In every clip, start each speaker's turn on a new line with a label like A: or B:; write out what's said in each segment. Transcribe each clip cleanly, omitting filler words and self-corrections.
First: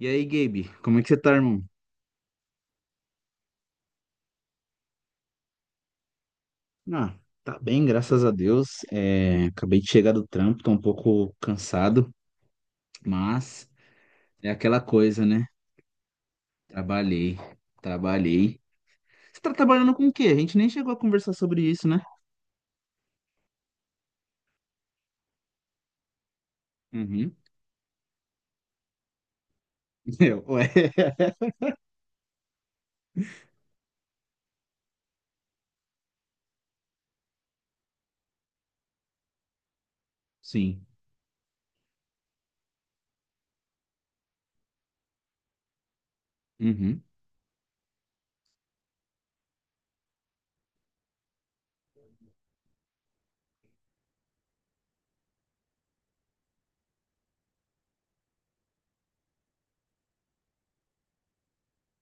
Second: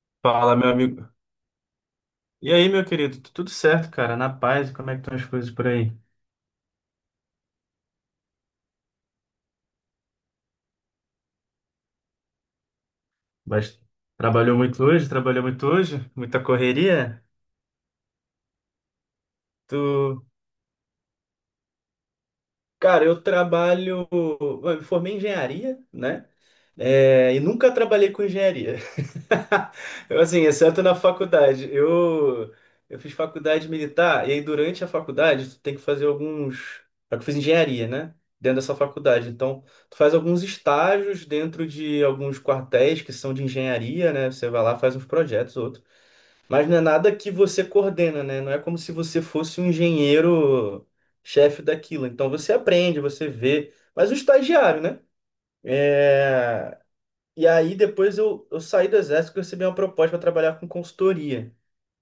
A: E aí,
B: Fala,
A: Gabe,
B: meu
A: como é que
B: amigo.
A: você tá, irmão?
B: E aí, meu querido? Tudo certo, cara? Na paz? Como é que estão as coisas por aí?
A: Ah, tá bem, graças a Deus. É, acabei de chegar do trampo, tô um pouco cansado, mas
B: Bast-
A: é
B: Trabalhou
A: aquela
B: muito hoje?
A: coisa,
B: Trabalhou
A: né?
B: muito hoje? Muita correria?
A: Trabalhei, trabalhei. Você tá trabalhando com o quê?
B: Tu...
A: A gente nem chegou a conversar sobre isso, né?
B: Cara, eu me formei em engenharia, né?
A: Uhum.
B: É, e nunca trabalhei com engenharia. Assim,
A: Eu,
B: exceto na
A: ué.
B: faculdade. Eu fiz faculdade militar, e aí durante a faculdade tu tem que fazer alguns. Só que eu fiz engenharia, né? Dentro dessa faculdade. Então, tu faz alguns
A: Sim.
B: estágios dentro de alguns quartéis que são de engenharia, né? Você vai lá, faz uns projetos, outros. Mas não é
A: Uhum.
B: nada que você coordena, né? Não é como se você fosse um engenheiro chefe daquilo. Então, você aprende, você vê. Mas o estagiário, né? É, e aí depois eu saí do exército e recebi uma proposta para trabalhar com consultoria.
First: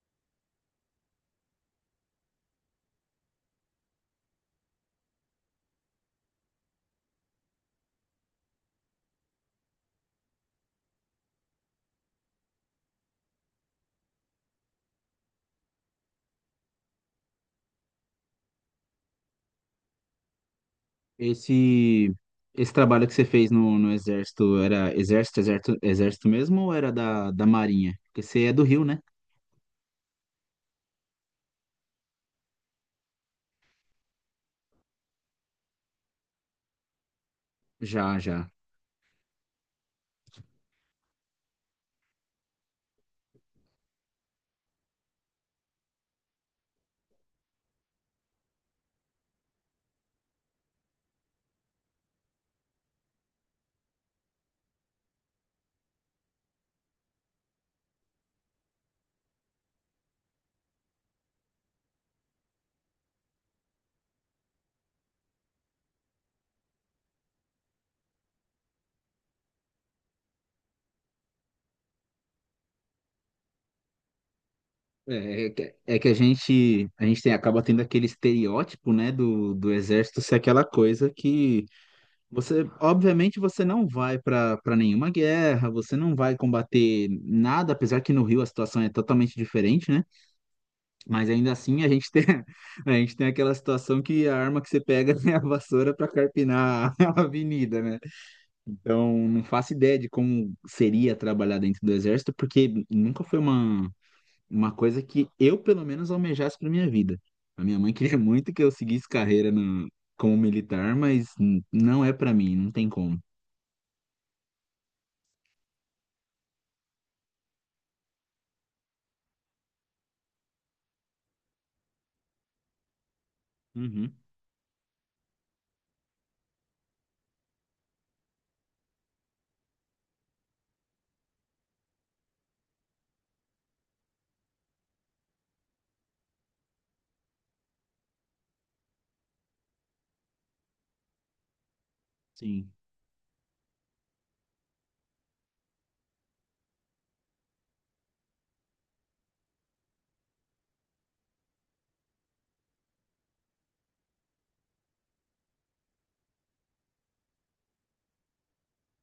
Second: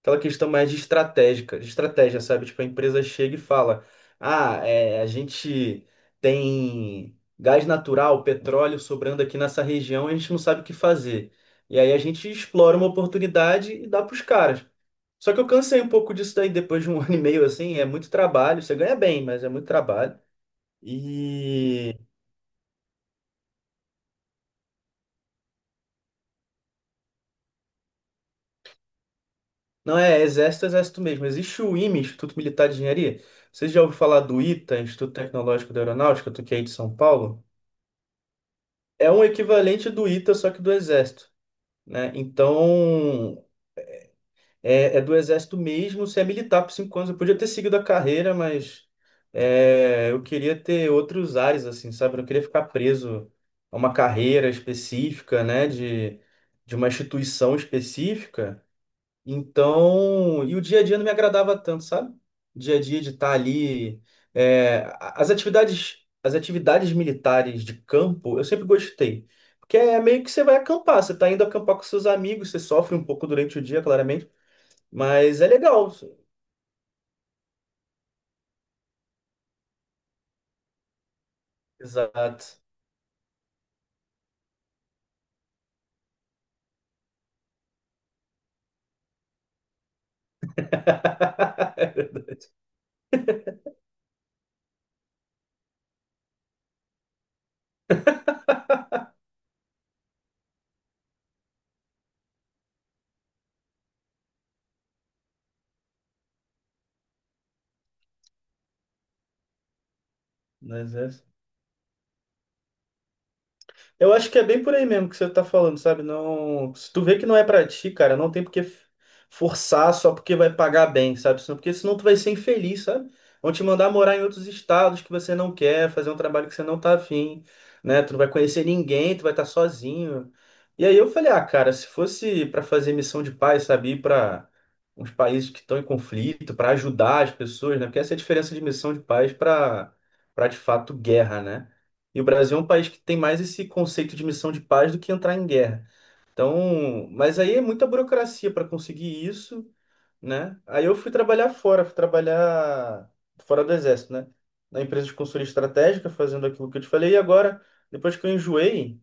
B: Aquela questão mais de estratégica, de estratégia, sabe? Tipo, a empresa chega e fala: Ah, é, a gente tem gás natural, petróleo sobrando aqui nessa região, e a gente não sabe o que fazer. E aí a gente explora uma oportunidade e dá para os caras. Só que eu cansei um pouco disso daí depois de um ano e meio, assim, é muito trabalho. Você ganha bem, mas é muito trabalho. E
A: Esse, esse trabalho que você fez no exército, era exército, exército, exército mesmo ou era da Marinha? Porque você é do Rio, né?
B: Não é exército, exército mesmo. Existe o IME, Instituto Militar de Engenharia. Você já ouviu falar do ITA, Instituto Tecnológico da Aeronáutica, do que é aí de São Paulo?
A: Já, já.
B: É um equivalente do ITA, só que do exército, né? Então, é do exército mesmo. Você é militar por 5 anos. Eu podia ter seguido a carreira, mas eu queria ter outros ares, assim, sabe? Eu não queria ficar preso a uma carreira específica, né? De uma instituição específica. Então, e o dia a dia não me agradava tanto, sabe? Dia a dia de estar ali. As as atividades militares de campo, eu sempre gostei. Porque é meio que você vai acampar, você tá indo acampar com seus amigos, você sofre um pouco durante o dia, claramente, mas
A: É,
B: é
A: é que
B: legal.
A: é que a gente tem, acaba tendo aquele estereótipo, né, do exército ser aquela coisa que
B: Exato.
A: você, obviamente, você não vai para nenhuma guerra, você não vai combater nada, apesar que no Rio a situação é totalmente diferente, né? Mas ainda assim a gente tem, a gente tem aquela situação que a arma que você pega é a vassoura para carpinar a avenida, né? Então, não faço ideia de como seria trabalhar dentro do exército, porque nunca foi uma coisa que eu, pelo menos, almejasse para minha vida. A minha mãe queria muito que eu seguisse carreira como militar,
B: Mas é.
A: mas não é para mim, não tem como.
B: Eu acho que é bem por aí mesmo que você tá falando, sabe? Não, se tu vê que não é pra ti, cara, não tem porque forçar só porque vai pagar bem, sabe? Porque senão tu vai ser infeliz, sabe? Vão te mandar
A: Uhum,
B: morar em outros estados que você não quer, fazer um trabalho que você não tá afim, né? Tu não vai conhecer ninguém, tu vai estar sozinho. E aí eu falei, ah, cara, se fosse pra fazer missão de paz, sabe? Ir pra uns países que estão em conflito, pra ajudar as pessoas, né? Porque essa é a diferença de missão de paz pra para de fato guerra, né? E o Brasil é um
A: sim.
B: país que tem mais esse conceito de missão de paz do que entrar em guerra. Então, mas aí é muita burocracia para conseguir isso, né? Aí eu fui trabalhar fora do exército, né? Na empresa de consultoria estratégica, fazendo aquilo que eu te falei. E agora, depois que eu enjoei,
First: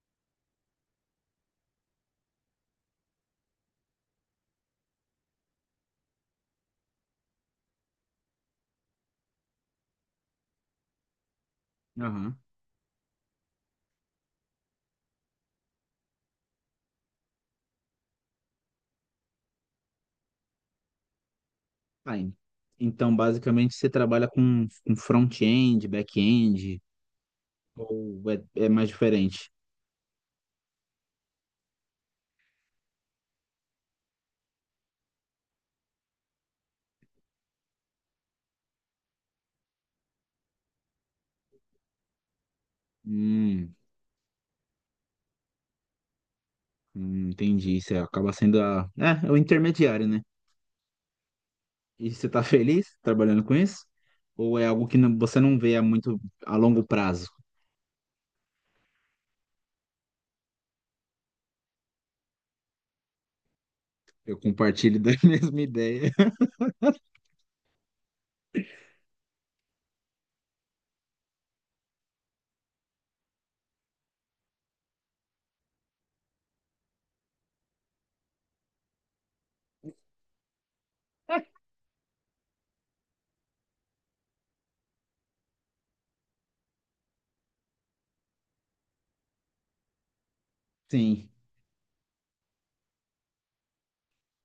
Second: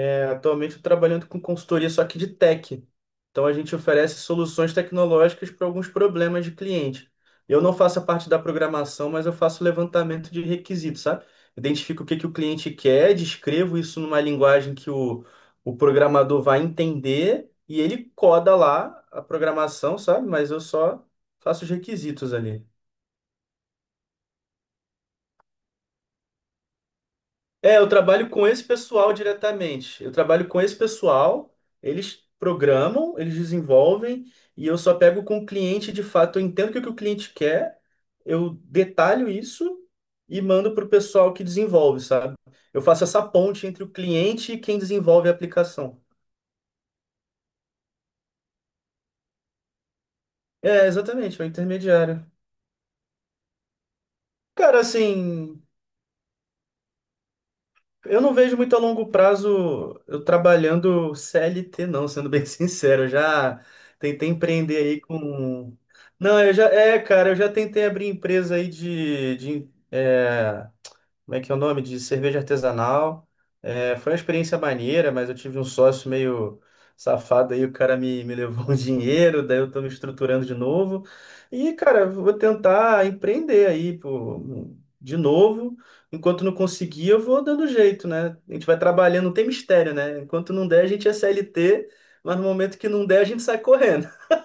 B: atualmente estou trabalhando com consultoria só que de tech. Então a gente oferece soluções tecnológicas para alguns problemas de cliente. Eu não faço a parte da programação, mas eu faço levantamento de requisitos, sabe? Identifico o que que o
A: Aham.
B: cliente quer, descrevo isso numa linguagem que o programador vai entender e ele coda lá a programação, sabe? Mas eu só faço os
A: Tá,
B: requisitos
A: en-
B: ali.
A: Então, basicamente, você trabalha com front-end, back-end,
B: É, eu
A: ou
B: trabalho
A: é,
B: com esse
A: é mais
B: pessoal
A: diferente?
B: diretamente. Eu trabalho com esse pessoal, eles programam, eles desenvolvem, e eu só pego com o cliente de fato. Eu entendo o que o cliente quer, eu detalho isso e mando para o pessoal que desenvolve, sabe? Eu faço essa ponte
A: Hum,
B: entre o cliente e quem desenvolve a aplicação.
A: entendi. Você acaba sendo a, é, é o intermediário, né?
B: É, exatamente, é o
A: E
B: intermediário.
A: você tá feliz trabalhando com isso? Ou é
B: Cara,
A: algo que você não
B: assim,
A: vê a muito a longo prazo?
B: eu não vejo muito a longo prazo eu trabalhando CLT, não, sendo bem sincero. Eu já tentei
A: Eu
B: empreender aí
A: compartilho da mesma
B: com.
A: ideia.
B: Não, eu já. É, cara, eu já tentei abrir empresa aí como é que é o nome? De cerveja artesanal. É, foi uma experiência maneira, mas eu tive um sócio meio safado aí, o cara me levou um dinheiro, daí eu tô me estruturando de novo. E, cara, vou tentar empreender aí, pô, de novo. Enquanto não conseguir, eu vou dando jeito, né? A gente vai trabalhando, não tem mistério, né? Enquanto não der, a gente é
A: Sim.
B: CLT, mas no momento que não der, a gente sai correndo.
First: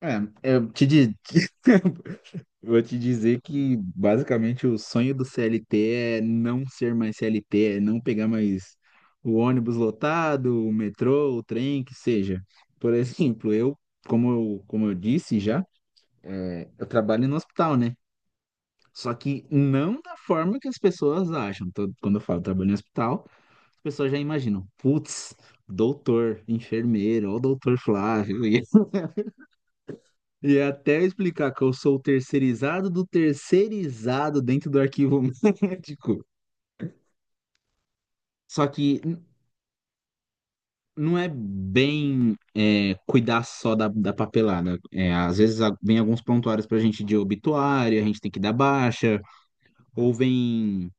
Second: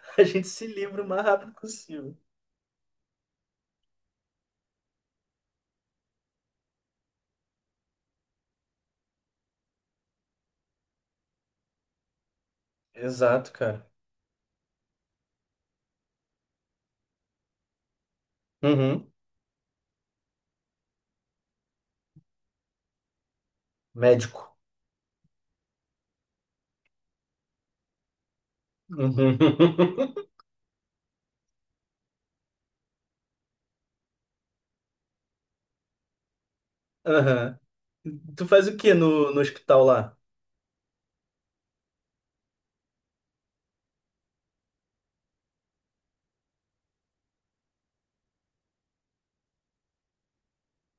A: É,
B: A gente se
A: eu te
B: livra o
A: di-
B: mais rápido possível.
A: vou te dizer que basicamente o sonho do CLT é não ser mais CLT, é não pegar mais o ônibus lotado, o metrô, o trem, que seja. Por
B: Exato,
A: exemplo, eu,
B: cara.
A: como eu disse já, é, eu trabalho no hospital, né?
B: Uhum.
A: Só que não da forma que as pessoas acham. Quando eu falo trabalho no hospital, as pessoas já
B: Médico.
A: imaginam, putz, doutor, enfermeiro, ó o doutor Flávio.
B: Uhum.
A: E é até eu explicar que eu sou o terceirizado do terceirizado dentro do arquivo médico.
B: Aham. Tu
A: Só
B: faz o
A: que
B: que no hospital lá?
A: não é bem é, cuidar só da papelada. É, às vezes vem alguns prontuários pra gente de obituário, a gente tem que dar baixa, ou vem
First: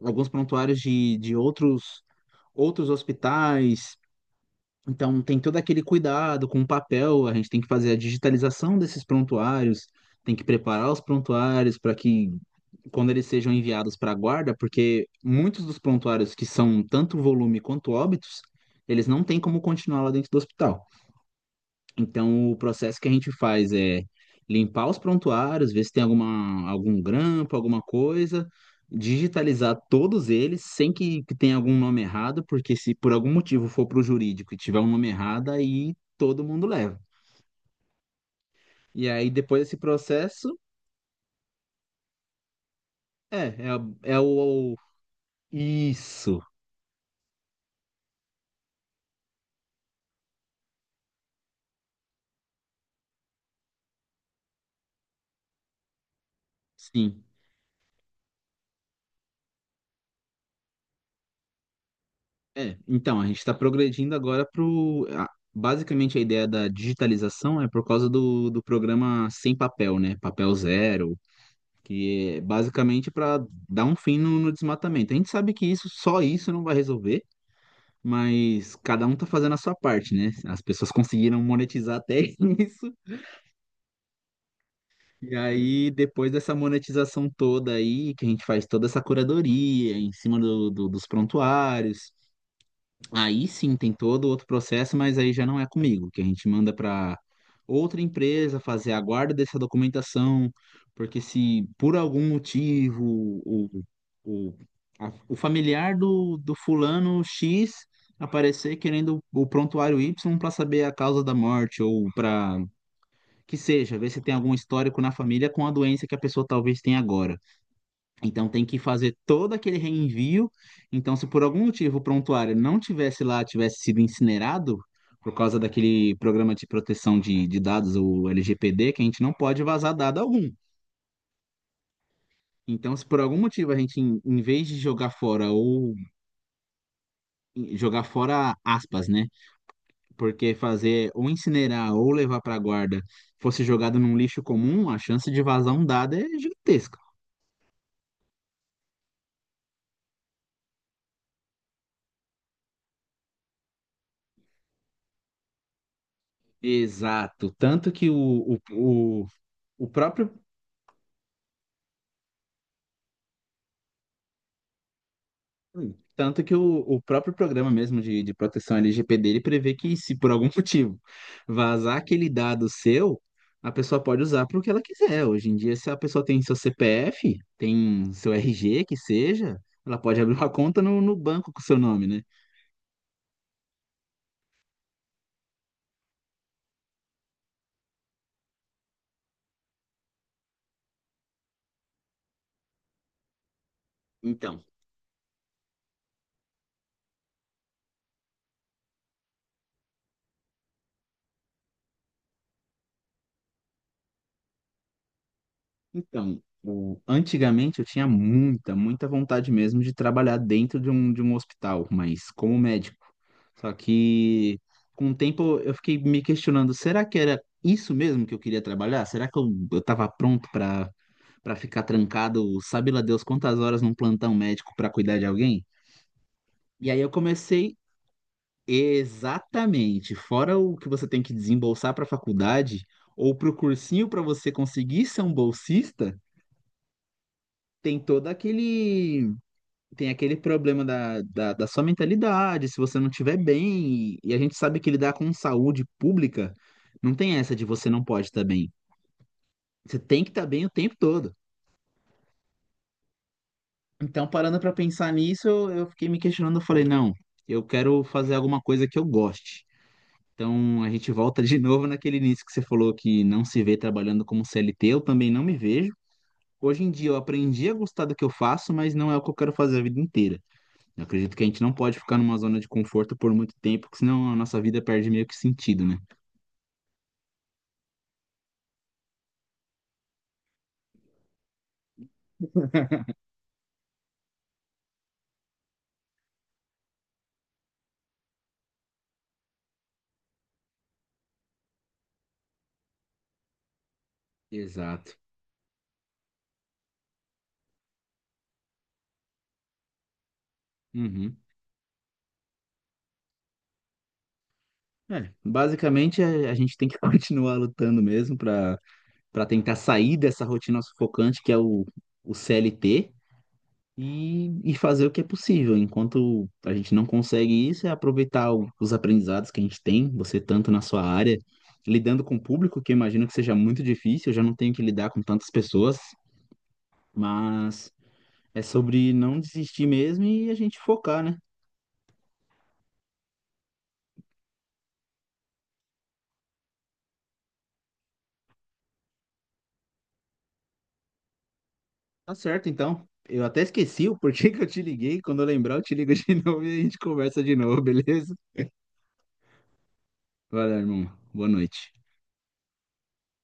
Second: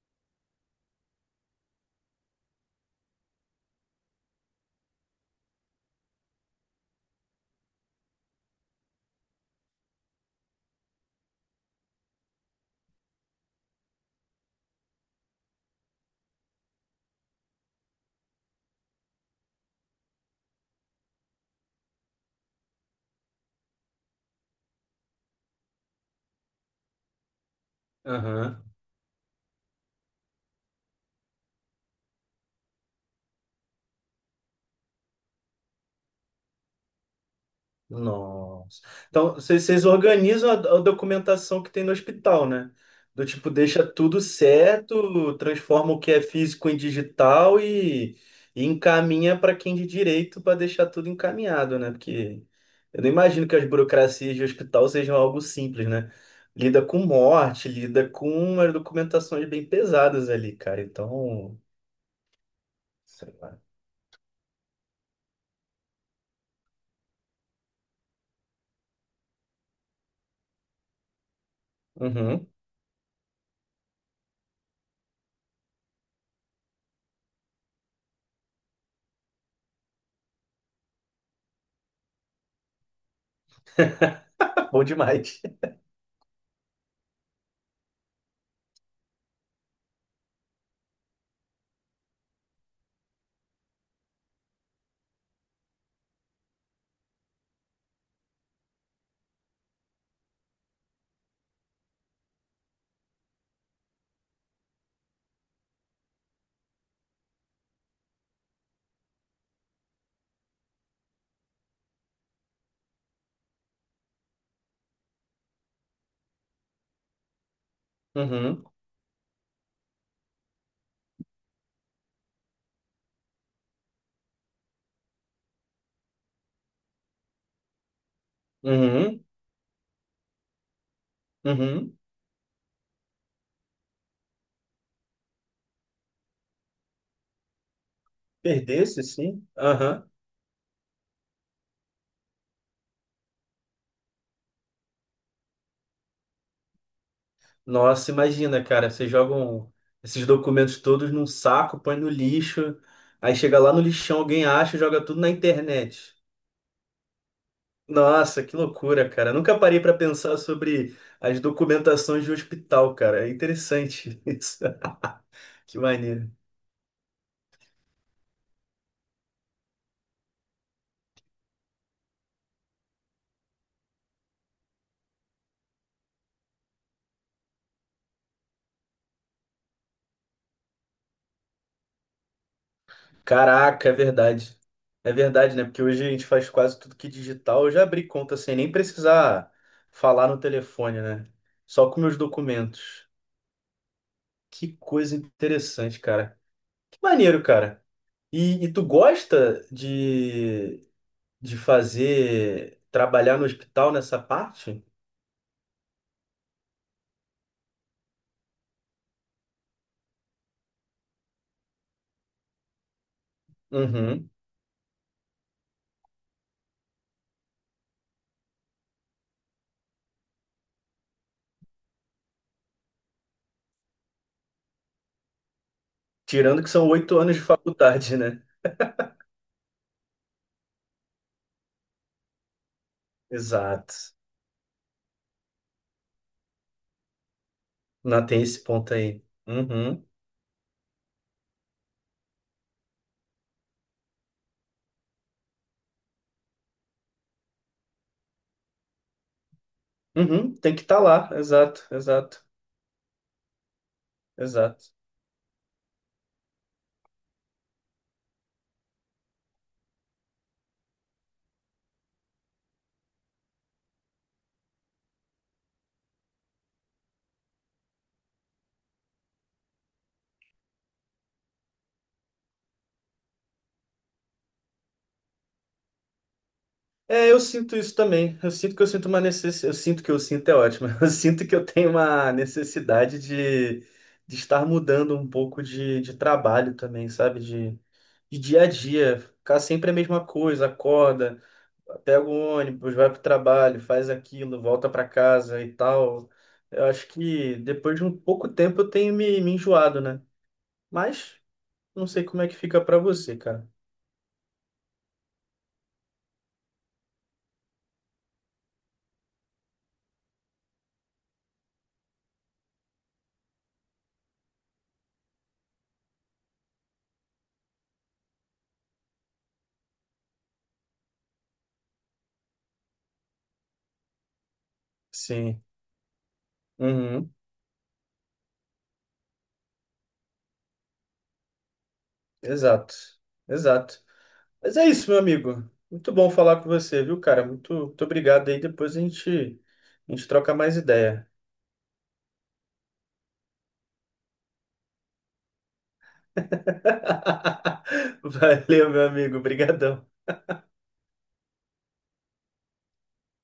A: alguns prontuários de outros, outros hospitais. Então, tem todo aquele cuidado com o papel, a gente tem que fazer a digitalização desses prontuários, tem que preparar os prontuários para que, quando eles sejam enviados para a guarda, porque muitos dos prontuários que são tanto volume quanto óbitos, eles não têm como continuar lá dentro do hospital. Então, o processo que a gente faz é limpar os prontuários, ver se tem alguma, algum grampo, alguma coisa,
B: Aham.
A: digitalizar todos eles, sem que tenha algum nome errado, porque se por algum motivo for para o jurídico e tiver um nome errado, aí todo mundo leva.
B: Nossa.
A: E aí,
B: Então,
A: depois
B: vocês
A: desse
B: vocês organizam a,
A: processo,
B: a documentação que tem no hospital, né? Do
A: é,
B: tipo, deixa
A: é,
B: tudo
A: é o. o-
B: certo, transforma o que é
A: Isso,
B: físico em digital e encaminha para quem de direito para deixar tudo encaminhado, né? Porque eu não imagino que as burocracias de hospital sejam algo simples, né? Lida com
A: sim.
B: morte, lida com umas documentações bem pesadas ali, cara. Então,
A: É, então, a
B: sei
A: gente está
B: lá.
A: progredindo agora para o. Basicamente, a ideia da digitalização é por causa do programa Sem Papel, né? Papel Zero, que é
B: Uhum.
A: basicamente para dar um fim no desmatamento. A gente sabe que isso, só isso não vai resolver, mas cada um tá fazendo a sua parte, né? As pessoas conseguiram monetizar até isso.
B: Bom
A: E
B: demais.
A: aí, depois dessa monetização toda aí, que a gente faz toda essa curadoria em cima dos prontuários, aí sim tem todo outro processo, mas aí já não é comigo, que a gente manda para outra empresa fazer a guarda dessa documentação, porque se por algum motivo o, o, o familiar do fulano X aparecer querendo o prontuário Y para saber a causa da morte, ou para que seja, ver se tem algum histórico na família com a doença que a pessoa talvez tenha agora. Então
B: Uhum,
A: tem que fazer todo aquele reenvio. Então, se por algum motivo o prontuário não tivesse lá, tivesse sido incinerado, por causa daquele programa de proteção de dados, o LGPD, que a gente
B: uhum,
A: não pode vazar dado algum.
B: uhum.
A: Então, se por algum motivo a gente, em vez de jogar fora ou jogar fora
B: Perdesse,
A: aspas, né?
B: sim. Aham.
A: Porque fazer ou incinerar ou levar para guarda fosse jogado num lixo comum, a chance de vazar um dado é gigantesca.
B: Nossa, imagina, cara, vocês jogam esses documentos todos num saco, põe no lixo, aí chega lá no lixão, alguém acha e joga tudo na internet.
A: Exato. Tanto que o,
B: Nossa, que
A: o,
B: loucura,
A: o,
B: cara. Nunca parei
A: o
B: para
A: próprio
B: pensar sobre as documentações de hospital, cara. É interessante isso. Que
A: Hum.
B: maneiro.
A: Tanto que o próprio programa mesmo de proteção LGPD, ele prevê que se por algum motivo vazar aquele dado seu, a pessoa pode usar para o que ela quiser. Hoje em dia, se a pessoa tem seu CPF, tem seu RG, que seja, ela pode abrir uma conta no banco com seu nome, né?
B: Caraca, é verdade. É verdade, né? Porque hoje a gente faz quase tudo que digital. Eu já abri conta sem nem precisar falar no telefone, né? Só com meus documentos.
A: Então,
B: Que coisa interessante, cara. Que maneiro, cara. E tu gosta de, trabalhar no hospital nessa parte?
A: então, o- antigamente eu tinha muita, muita vontade mesmo de trabalhar dentro de um hospital, mas como médico. Só
B: Uhum.
A: que com o tempo eu fiquei me questionando, será que era isso mesmo que eu queria trabalhar? Será que eu tava pronto para para ficar trancado, sabe lá Deus quantas horas num plantão médico para cuidar de alguém?
B: Tirando que são
A: E aí eu
B: 8 anos de
A: comecei
B: faculdade, né?
A: exatamente, fora o que você tem que desembolsar para a faculdade ou para o cursinho
B: Exato.
A: para você conseguir ser um bolsista, tem
B: Não
A: todo
B: tem esse ponto aí.
A: aquele
B: Uhum.
A: tem aquele problema da sua mentalidade, se você não estiver bem, e a gente sabe que lidar com saúde pública não tem essa de você não pode estar bem. Você tem que estar
B: Uhum.
A: bem o
B: Tem que
A: tempo
B: estar lá.
A: todo.
B: Exato, exato,
A: Então, parando para
B: exato.
A: pensar nisso, eu fiquei me questionando, eu falei, não, eu quero fazer alguma coisa que eu goste. Então, a gente volta de novo naquele início que você falou que não se vê trabalhando como CLT, eu também não me vejo. Hoje em dia eu aprendi a gostar do que eu faço, mas não é o que eu quero fazer a vida inteira. Eu acredito que a gente não pode ficar numa zona de conforto por muito tempo, porque senão a nossa vida perde meio que sentido, né?
B: É, eu sinto isso também. Eu sinto que eu sinto uma necessidade. Eu sinto que eu sinto é ótimo. Eu sinto que eu tenho uma necessidade de estar mudando um pouco de trabalho também, sabe? De dia a dia. Ficar sempre a mesma coisa, acorda, pega o ônibus, vai pro trabalho, faz aquilo, volta pra
A: Exato.
B: casa e tal. Eu acho que depois de um pouco tempo eu tenho me enjoado, né? Mas
A: Uhum.
B: não sei como é que fica pra você, cara.
A: É, basicamente a gente tem que continuar lutando mesmo para para tentar sair dessa rotina sufocante que é o CLT e fazer o que é possível. Enquanto a gente não consegue isso, é aproveitar os aprendizados que a gente tem, você tanto na sua área, lidando com o público, que eu imagino que seja muito difícil, eu já não tenho que lidar com tantas
B: Sim.
A: pessoas,
B: Uhum.
A: mas é sobre não desistir mesmo e a gente focar, né?
B: Exato. Exato. Mas é isso, meu amigo. Muito bom falar com você, viu, cara? Muito, muito obrigado aí. Depois a gente troca mais ideia.
A: Tá certo, então. Eu até esqueci o porquê que eu te liguei. Quando eu lembrar, eu te ligo de novo e a gente conversa de novo, beleza?
B: Valeu, meu amigo. Obrigadão.
A: Valeu, irmão. Boa noite.